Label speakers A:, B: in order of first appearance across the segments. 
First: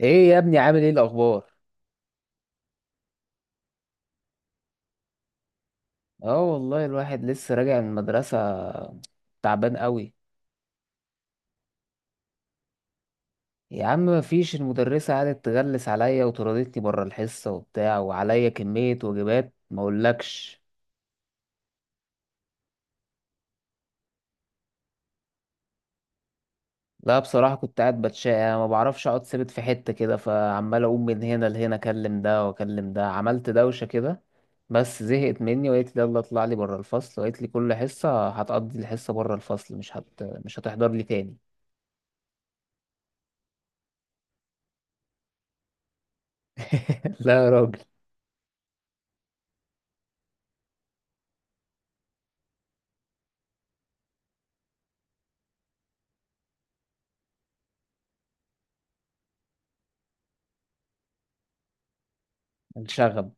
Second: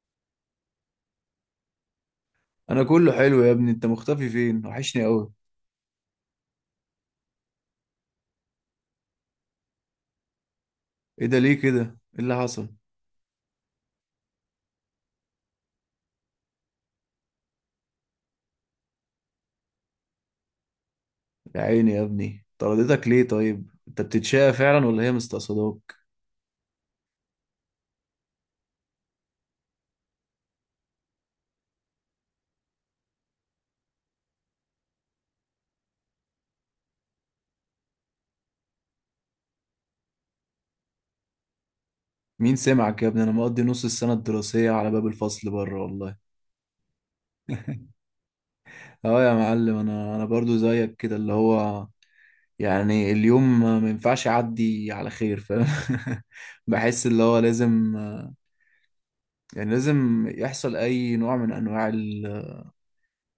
A: ايه يا ابني، عامل ايه الاخبار؟
B: انا كله حلو يا ابني، انت مختفي فين؟ وحشني قوي.
A: اه، والله الواحد لسه راجع من المدرسة، تعبان قوي.
B: ايه ده؟ ليه كده؟ ايه اللي حصل؟
A: يا عم مفيش، المدرسة قعدت تغلس عليا وطردتني بره الحصة وبتاع، وعليا كمية واجبات ما اقولكش.
B: يا عيني يا ابني، طردتك ليه؟ طيب انت بتتشقى فعلا ولا هي مستقصداك؟
A: لا، بصراحة كنت قاعد بتشقى. أنا ما بعرفش اقعد ثابت في حتة كده، فعمال اقوم من هنا لهنا اكلم ده واكلم ده، عملت دوشة كده. بس زهقت مني وقالت لي يلا اطلع لي بره الفصل، وقالت لي كل حصة هتقضي الحصة بره الفصل، مش هتحضر لي تاني.
B: مين سمعك يا ابني، انا مقضي نص السنه الدراسيه على باب الفصل بره والله.
A: لا يا راجل.
B: اه يا معلم، انا برضو زيك كده، اللي هو يعني اليوم ما ينفعش يعدي على خير، فاهم. بحس اللي هو لازم، يعني لازم يحصل اي نوع من انواع ال-
A: الشغب.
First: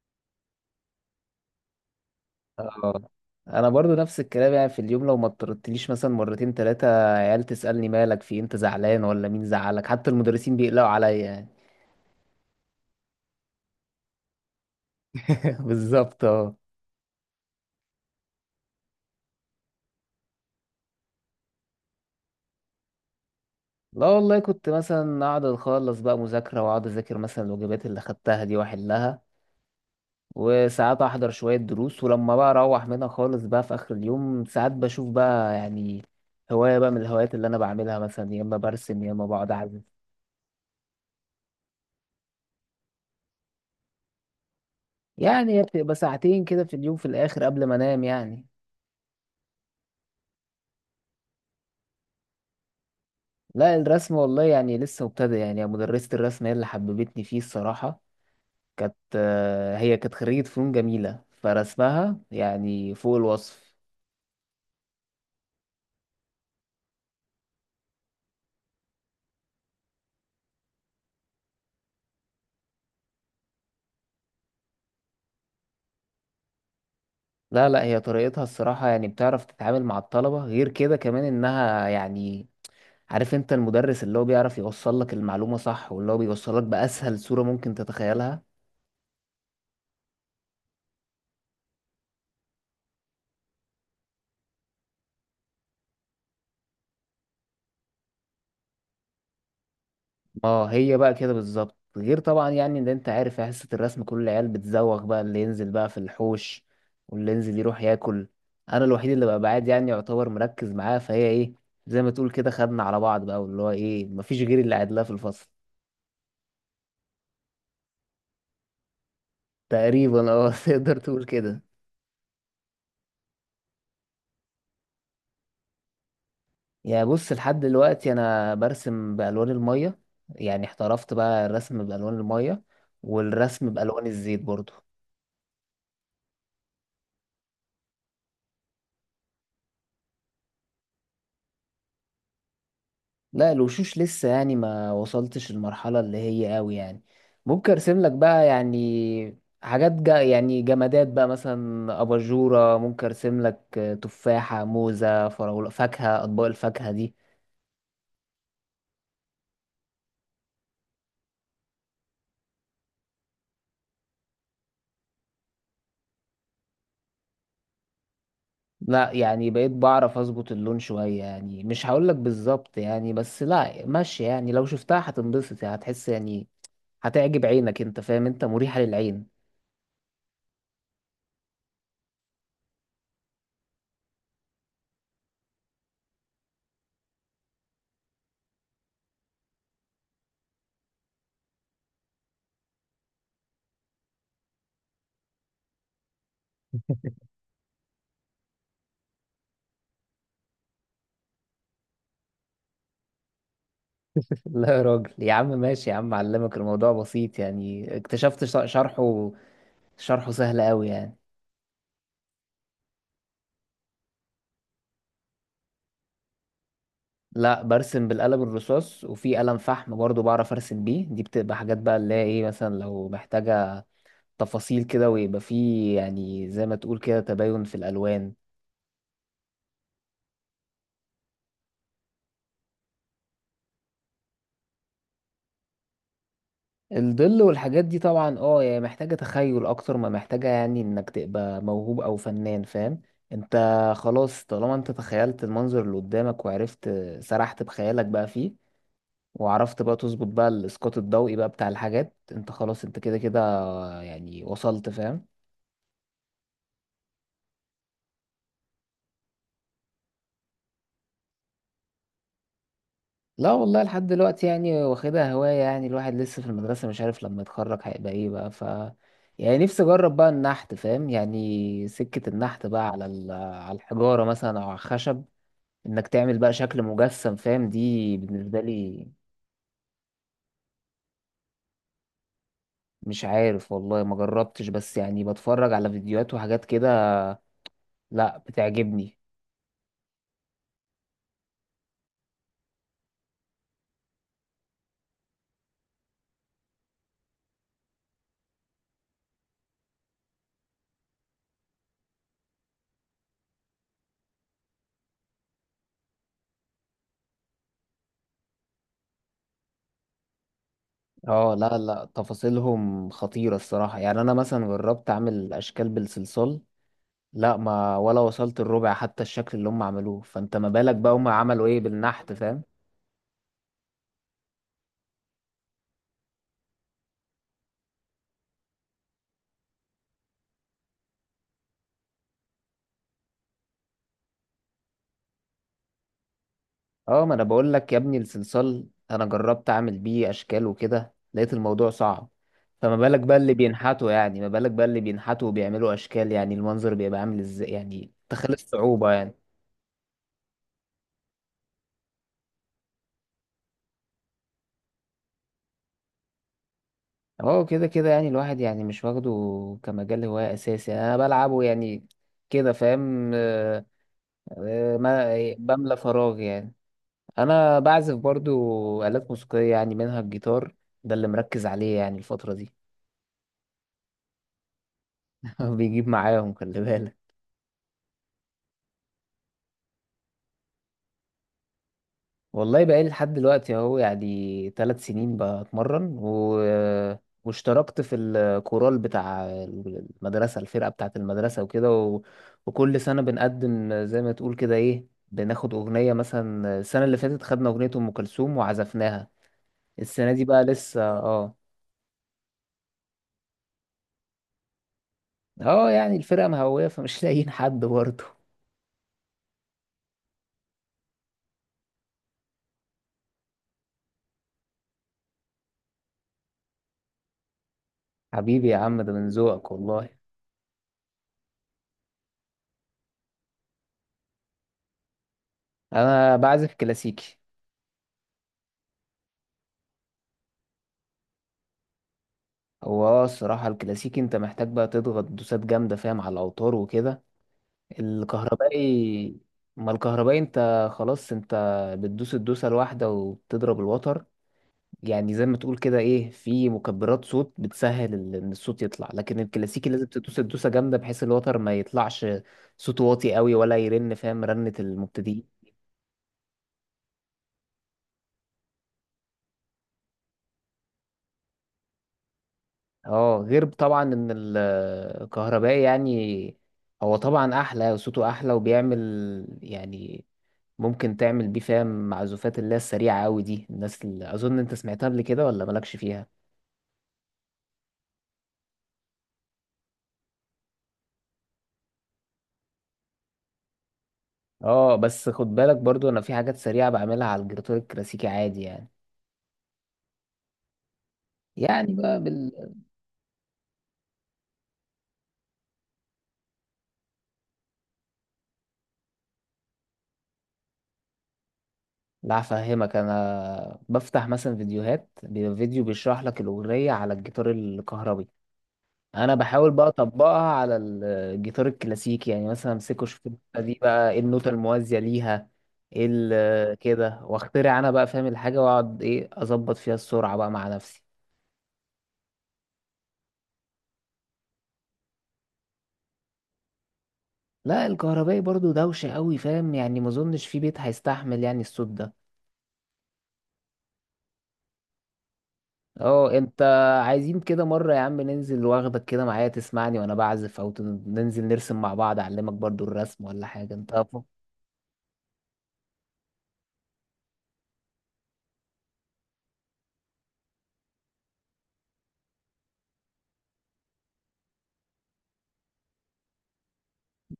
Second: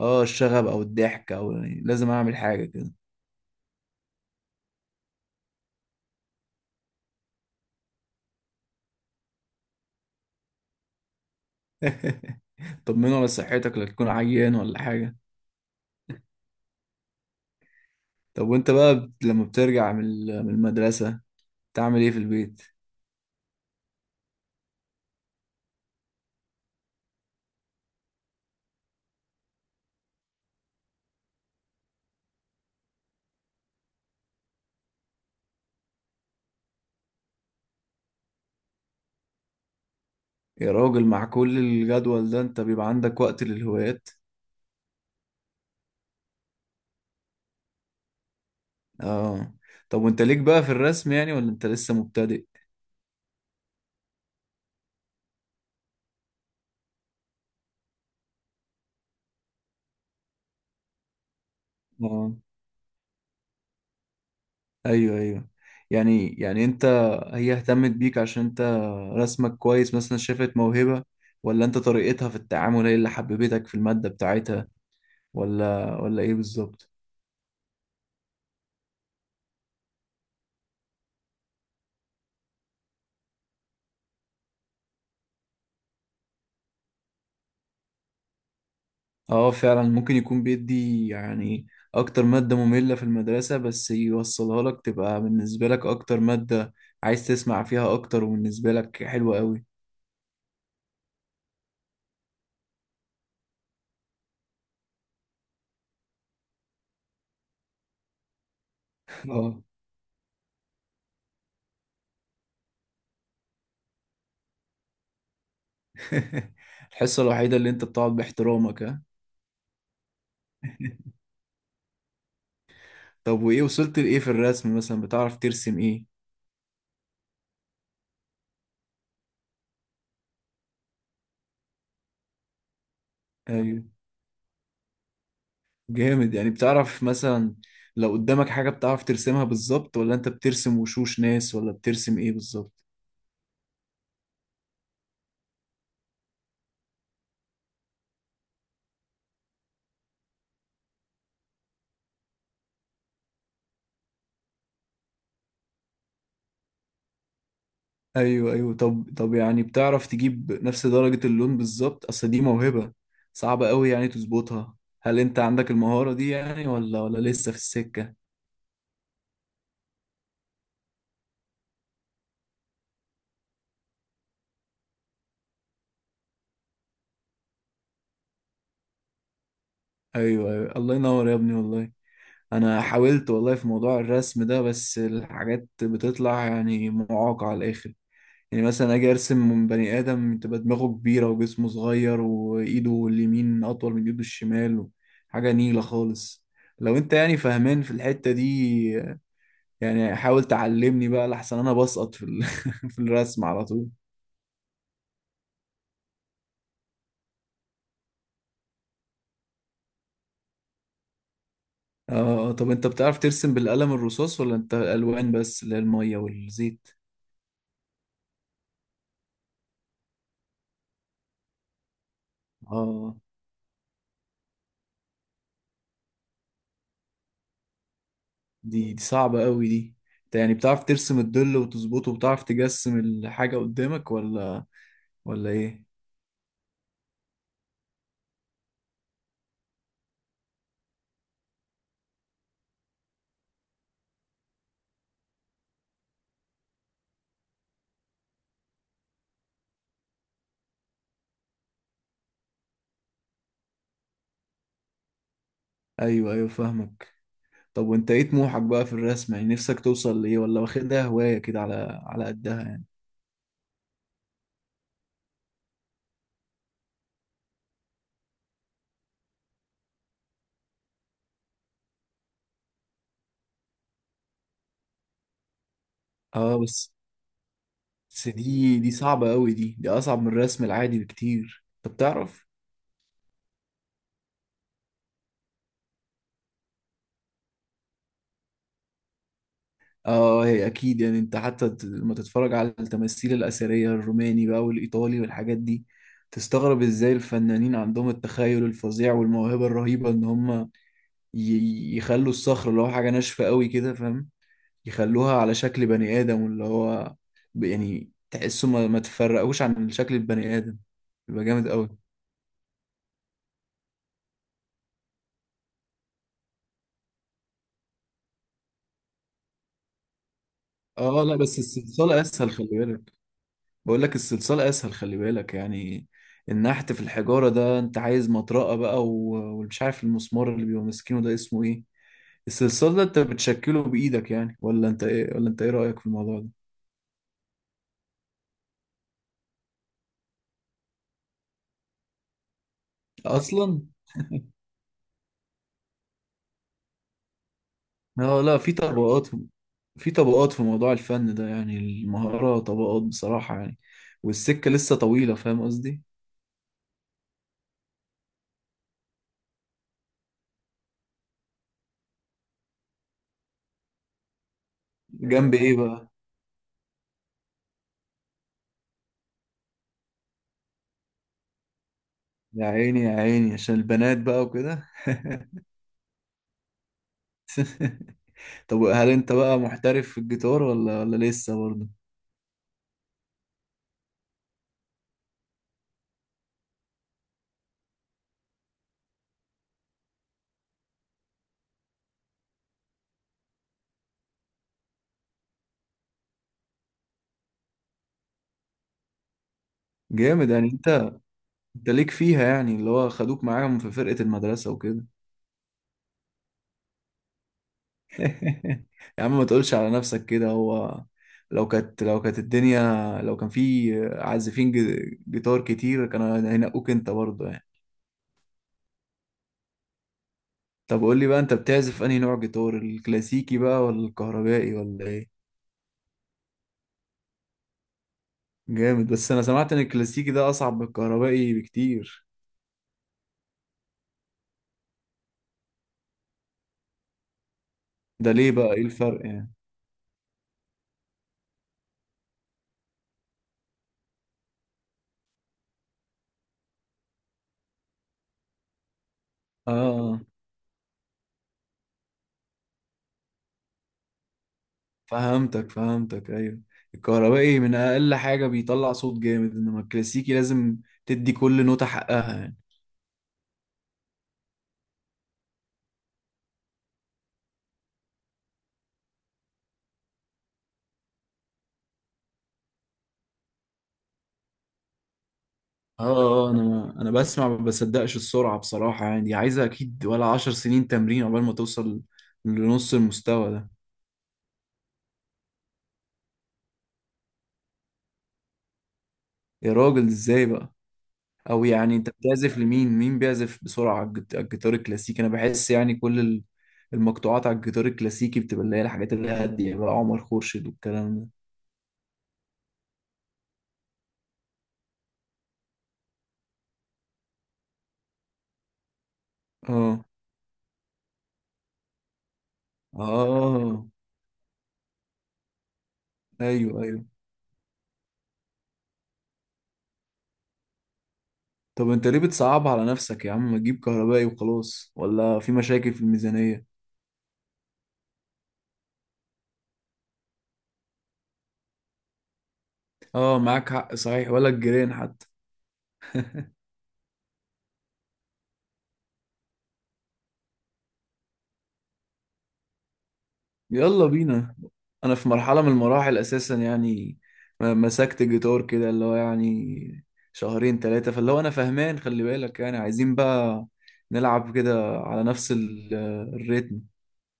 B: اه، الشغب او الضحك، او يعني لازم اعمل حاجه كده.
A: اه، انا برضو نفس الكلام، يعني في اليوم لو ما اضطرتليش مثلا مرتين ثلاثه، عيال تسالني مالك في إيه؟ انت زعلان ولا مين زعلك؟ حتى المدرسين بيقلقوا عليا يعني.
B: طمنوا على صحتك، لا تكون عيان ولا حاجة.
A: بالظبط، اه.
B: طب وانت بقى لما بترجع من المدرسة تعمل ايه في البيت؟
A: لا والله، كنت مثلا اقعد اخلص بقى مذاكره، واقعد اذاكر مثلا الواجبات اللي خدتها دي واحلها. وساعات احضر شويه دروس، ولما بقى اروح منها خالص بقى في اخر اليوم، ساعات بشوف بقى يعني هوايه بقى من الهوايات اللي انا بعملها، مثلا يا اما برسم يا اما بقعد اعزف.
B: يا راجل، مع كل الجدول ده انت بيبقى عندك وقت للهوايات؟
A: يعني هي بتبقى ساعتين كده في اليوم، في الاخر قبل ما انام يعني.
B: اه. طب وانت ليك بقى في الرسم يعني، ولا انت لسه مبتدئ؟
A: لا الرسم والله يعني لسه مبتدئ، يعني مدرسة الرسم هي اللي حببتني فيه الصراحة. كانت هي كانت خريجة فنون جميلة، فرسمها
B: اه،
A: يعني فوق الوصف.
B: ايوه، ايوه. يعني انت، هي اهتمت بيك عشان انت رسمك كويس، مثلا شافت موهبة؟ ولا انت طريقتها في التعامل هي اللي حببتك في المادة بتاعتها؟ ولا ايه بالظبط؟
A: لا لا، هي طريقتها الصراحة، يعني بتعرف تتعامل مع الطلبة غير كده، كمان انها يعني عارف انت المدرس اللي هو بيعرف يوصل لك المعلومة صح، واللي هو بيوصل لك بأسهل صورة ممكن تتخيلها.
B: اه فعلا، ممكن يكون بيدي يعني اكتر مادة مملة في المدرسة، بس يوصلها لك تبقى بالنسبة لك اكتر مادة عايز تسمع فيها اكتر، وبالنسبة لك حلوة قوي.
A: اه، هي بقى كده بالظبط، غير طبعا يعني ان انت عارف يا حصة الرسم كل العيال بتزوغ بقى، اللي ينزل بقى في الحوش واللي ينزل يروح ياكل. انا الوحيد اللي بقى
B: اه.
A: بعاد يعني، يعتبر مركز معاها، فهي ايه زي ما تقول كده خدنا على بعض بقى، واللي هو ايه مفيش غير اللي قاعد لها في الفصل.
B: الحصة الوحيدة اللي انت بتقعد باحترامك، ها؟
A: تقريبا اه. تقدر تقول كده.
B: طب وايه وصلت لايه في الرسم؟ مثلا بتعرف ترسم ايه؟
A: يا بص، لحد دلوقتي انا برسم بالوان المية. يعني احترفت بقى الرسم بالوان المية، والرسم
B: ايوه،
A: بالوان الزيت برضو.
B: جامد. يعني بتعرف مثلا لو قدامك حاجة بتعرف ترسمها بالظبط، ولا انت بترسم وشوش ناس، ولا بترسم ايه بالظبط؟
A: لا الوشوش لسه يعني ما وصلتش المرحلة اللي هي قوي يعني. ممكن ارسم لك بقى يعني حاجات جا يعني جمادات بقى، مثلا اباجورة ممكن ارسم لك، تفاحة موزة فراولة فاكهة، اطباق الفاكهة دي.
B: ايوه، ايوه. طب يعني بتعرف تجيب نفس درجة اللون بالظبط؟ اصل دي موهبة صعبة قوي يعني تظبطها. هل انت عندك المهارة دي يعني، ولا لسه في السكة؟
A: لا، يعني بقيت بعرف اظبط اللون شوية، يعني مش هقول لك بالظبط يعني، بس لا ماشي يعني لو شفتها هتنبسط، يعني هتحس يعني هتعجب عينك، انت فاهم، انت مريحة للعين.
B: ايوه، ايوه، الله ينور يا ابني والله. انا حاولت والله في موضوع الرسم ده، بس الحاجات بتطلع يعني معاقة على الاخر. يعني مثلا اجي ارسم من بني ادم تبقى دماغه كبيرة وجسمه صغير، وايده اليمين اطول من ايده الشمال. حاجة نيلة خالص. لو انت يعني فاهمان في الحتة دي، يعني حاول تعلمني بقى لحسن انا بسقط في في الرسم على طول.
A: لا يا راجل، يا عم ماشي يا عم، علمك الموضوع بسيط يعني، اكتشفت شرحه، شرحه سهل قوي يعني.
B: اه، طب انت بتعرف ترسم بالقلم الرصاص، ولا انت الالوان بس اللي هي الميه والزيت؟
A: لا برسم بالقلم الرصاص، وفي قلم فحم برضو بعرف ارسم بيه. دي بتبقى حاجات بقى اللي هي ايه، مثلا لو
B: اه.
A: محتاجة تفاصيل كده، ويبقى فيه يعني زي ما تقول كده تباين في الالوان.
B: دي صعبة قوي دي. انت يعني بتعرف ترسم الظل وتظبطه، وبتعرف تجسم الحاجة قدامك، ولا ايه؟
A: الظل والحاجات دي طبعا اه، يعني محتاجة تخيل اكتر ما محتاجة يعني انك تبقى موهوب او فنان، فاهم انت. خلاص، طالما انت تخيلت المنظر اللي قدامك وعرفت، سرحت بخيالك بقى فيه، وعرفت بقى تظبط بقى الاسقاط الضوئي بقى بتاع الحاجات، انت خلاص، انت كده كده يعني وصلت، فاهم.
B: ايوه، ايوه، فاهمك. طب وانت ايه طموحك بقى في الرسم، يعني نفسك توصل لايه، ولا واخدها هواية كده على قدها؟
A: لا والله، لحد دلوقتي يعني واخدها هواية، يعني الواحد لسه في المدرسة مش عارف لما يتخرج هيبقى ايه بقى، ف يعني نفسي اجرب بقى النحت، فاهم؟ يعني سكة النحت بقى على الحجارة مثلا او على الخشب، انك تعمل بقى
B: اه،
A: شكل
B: بس
A: مجسم، فاهم؟ دي
B: بس
A: بالنسبة
B: دي
A: لي.
B: صعبة قوي، دي اصعب من الرسم العادي بكتير. طب تعرف؟
A: مش عارف والله، ما جربتش، بس يعني بتفرج على فيديوهات وحاجات كده. لا، بتعجبني.
B: اه، هي اكيد. يعني انت حتى لما تتفرج على التماثيل الاثريه الروماني بقى والايطالي والحاجات دي، تستغرب ازاي الفنانين عندهم التخيل الفظيع والموهبه الرهيبه، ان هم يخلوا الصخره اللي هو حاجه ناشفه قوي كده، فاهم؟ يخلوها على شكل بني ادم، واللي هو يعني تحسه ما تفرقوش عن شكل البني ادم. يبقى
A: اه
B: جامد
A: لا
B: قوي.
A: لا، تفاصيلهم خطيرة الصراحة، يعني انا مثلا جربت اعمل اشكال بالصلصال. لا ما ولا وصلت الربع حتى الشكل اللي هم عملوه، فانت ما بالك بقى
B: اه،
A: هم
B: لا، بس
A: عملوا ايه
B: الصلصال
A: بالنحت،
B: اسهل،
A: فاهم.
B: خلي بالك. بقول لك الصلصال اسهل، خلي بالك يعني. النحت في الحجارة ده انت عايز مطرقة بقى، ومش عارف المسمار اللي بيبقى ماسكينه ده اسمه ايه. الصلصال ده انت بتشكله بايدك يعني، ولا انت ايه رأيك في الموضوع ده
A: اه، ما انا بقول لك يا ابني الصلصال، انا جربت اعمل بيه اشكال وكده، لقيت الموضوع صعب. فما بالك بقى اللي
B: اصلا؟
A: بينحتوا، يعني ما بالك بقى اللي بينحتوا وبيعملوا اشكال، يعني المنظر بيبقى عامل ازاي، يعني
B: اه،
A: تخيل
B: لا، في
A: الصعوبة
B: طبقات
A: يعني.
B: في طبقات في موضوع الفن ده، يعني المهارة طبقات بصراحة يعني. والسكة لسه طويلة، فاهم قصدي؟
A: اه كده كده يعني الواحد يعني مش واخده كمجال هواية أساسي أنا بلعبه يعني كده، فاهم. ما
B: جنب ايه
A: بملى
B: بقى؟
A: فراغ يعني. أنا بعزف برضو آلات موسيقية، يعني منها الجيتار، ده اللي مركز عليه يعني الفترة
B: يا
A: دي.
B: عيني يا عيني، عشان البنات بقى وكده.
A: بيجيب معاهم خلي بالك.
B: طب هل انت بقى محترف في الجيتار، ولا لسه برضه؟
A: والله بقالي لحد دلوقتي اهو، يعني 3 سنين بتمرن واشتركت في الكورال بتاع المدرسة، الفرقة بتاعة المدرسة وكده وكل سنة بنقدم زي ما تقول كده ايه، بناخد أغنية، مثلا السنة اللي فاتت خدنا أغنية أم كلثوم وعزفناها. السنة دي
B: جامد.
A: بقى
B: يعني انت
A: لسه، اه.
B: انت ليك فيها، يعني اللي هو خدوك معاهم في فرقة المدرسة وكده.
A: اه، يعني الفرقة مهوية فمش لاقيين حد برضه.
B: يا عم، ما تقولش على نفسك كده. هو لو كانت الدنيا، لو كان في عازفين جيتار كتير، كانوا هينقوك انت برضه يعني.
A: حبيبي يا عم، ده من ذوقك والله.
B: طب قول لي بقى، انت بتعزف انهي نوع جيتار، الكلاسيكي بقى ولا الكهربائي ولا ايه؟
A: أنا بعزف كلاسيكي.
B: جامد، بس انا سمعت ان الكلاسيكي ده اصعب من الكهربائي بكتير.
A: هو اه، الصراحة الكلاسيكي انت محتاج بقى تضغط دوسات جامدة، فاهم، على الأوتار وكده.
B: ده ليه بقى؟ ايه الفرق
A: الكهربائي،
B: يعني؟
A: ما الكهربائي انت خلاص، انت بتدوس الدوسة الواحدة وبتضرب الوتر، يعني زي ما تقول كده ايه، في مكبرات صوت بتسهل ان الصوت يطلع، لكن
B: اه،
A: الكلاسيكي لازم
B: آه.
A: تدوس الدوسة جامدة بحيث الوتر ما يطلعش صوته واطي قوي ولا يرن، فاهم، رنة المبتدئين.
B: فهمتك، فهمتك، ايوه. الكهربائي من اقل حاجه بيطلع صوت جامد، انما الكلاسيكي لازم تدي كل نوتة حقها يعني.
A: اه، غير طبعا ان الكهربائي يعني هو طبعا احلى، صوته احلى وبيعمل يعني ممكن تعمل بيه، فاهم، معزوفات اللي هي السريعة أوي دي، الناس اللي أظن أنت سمعتها قبل كده ولا مالكش
B: اه،
A: فيها.
B: آه، انا بسمع ما بصدقش السرعه بصراحه، يعني دي عايزه اكيد ولا 10 سنين تمرين عقبال ما توصل لنص المستوى ده.
A: اه بس خد بالك برضو، أنا في حاجات سريعة بعملها على الجراتور الكلاسيكي عادي يعني.
B: يا راجل، ازاي بقى؟ او
A: يعني
B: يعني انت
A: بقى
B: بتعزف لمين؟ مين بيعزف بسرعه على على الجيتار الكلاسيكي؟ انا بحس يعني كل المقطوعات على الجيتار الكلاسيكي بتبقى اللي هي الحاجات اللي هاديه بقى، عمر خورشيد والكلام ده.
A: لا هفهمك، أنا بفتح مثلا فيديوهات، بيبقى فيديو بيشرح لك الأغنية على الجيتار الكهربي، أنا بحاول بقى
B: اه،
A: أطبقها على الجيتار الكلاسيكي، يعني مثلا
B: اه،
A: أمسكه أشوف
B: آه،
A: النوتة دي
B: آه.
A: بقى إيه النوتة الموازية ليها، إيه
B: ايوه، ايوه.
A: كده، وأخترع أنا بقى فاهم الحاجة، وأقعد إيه أظبط فيها السرعة بقى مع نفسي.
B: طب انت ليه بتصعب على نفسك يا عم؟ ما تجيب كهربائي وخلاص، ولا في مشاكل في الميزانية؟
A: لا، الكهربائي برضو دوشة قوي فاهم، يعني ما اظنش في بيت هيستحمل يعني الصوت ده.
B: اه، معاك حق صحيح، ولا الجيران حتى.
A: اه، انت عايزين كده مرة يا عم ننزل واخدك كده معايا تسمعني وانا بعزف، او ننزل نرسم مع بعض، اعلمك برضو الرسم ولا حاجة، انت
B: يلا بينا. انا في مرحلة من المراحل اساسا يعني، مسكت الجيتار كده اللي هو يعني شهرين 3، فاللي هو انا فهمان خلي بالك. يعني عايزين بقى نلعب كده على نفس الريتم.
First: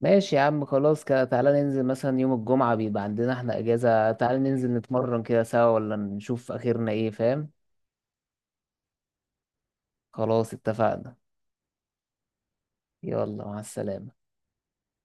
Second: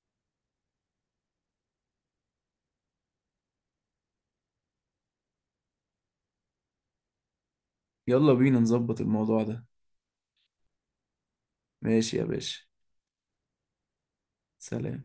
A: ماشي يا عم، خلاص كده تعالى ننزل مثلا يوم الجمعة بيبقى عندنا احنا اجازة، تعالى ننزل نتمرن كده سوا، ولا نشوف اخرنا ايه، فاهم.
B: يلا بينا نظبط الموضوع ده.
A: خلاص اتفقنا.
B: ماشي يا باشا.
A: يلا مع السلامة.
B: سلام.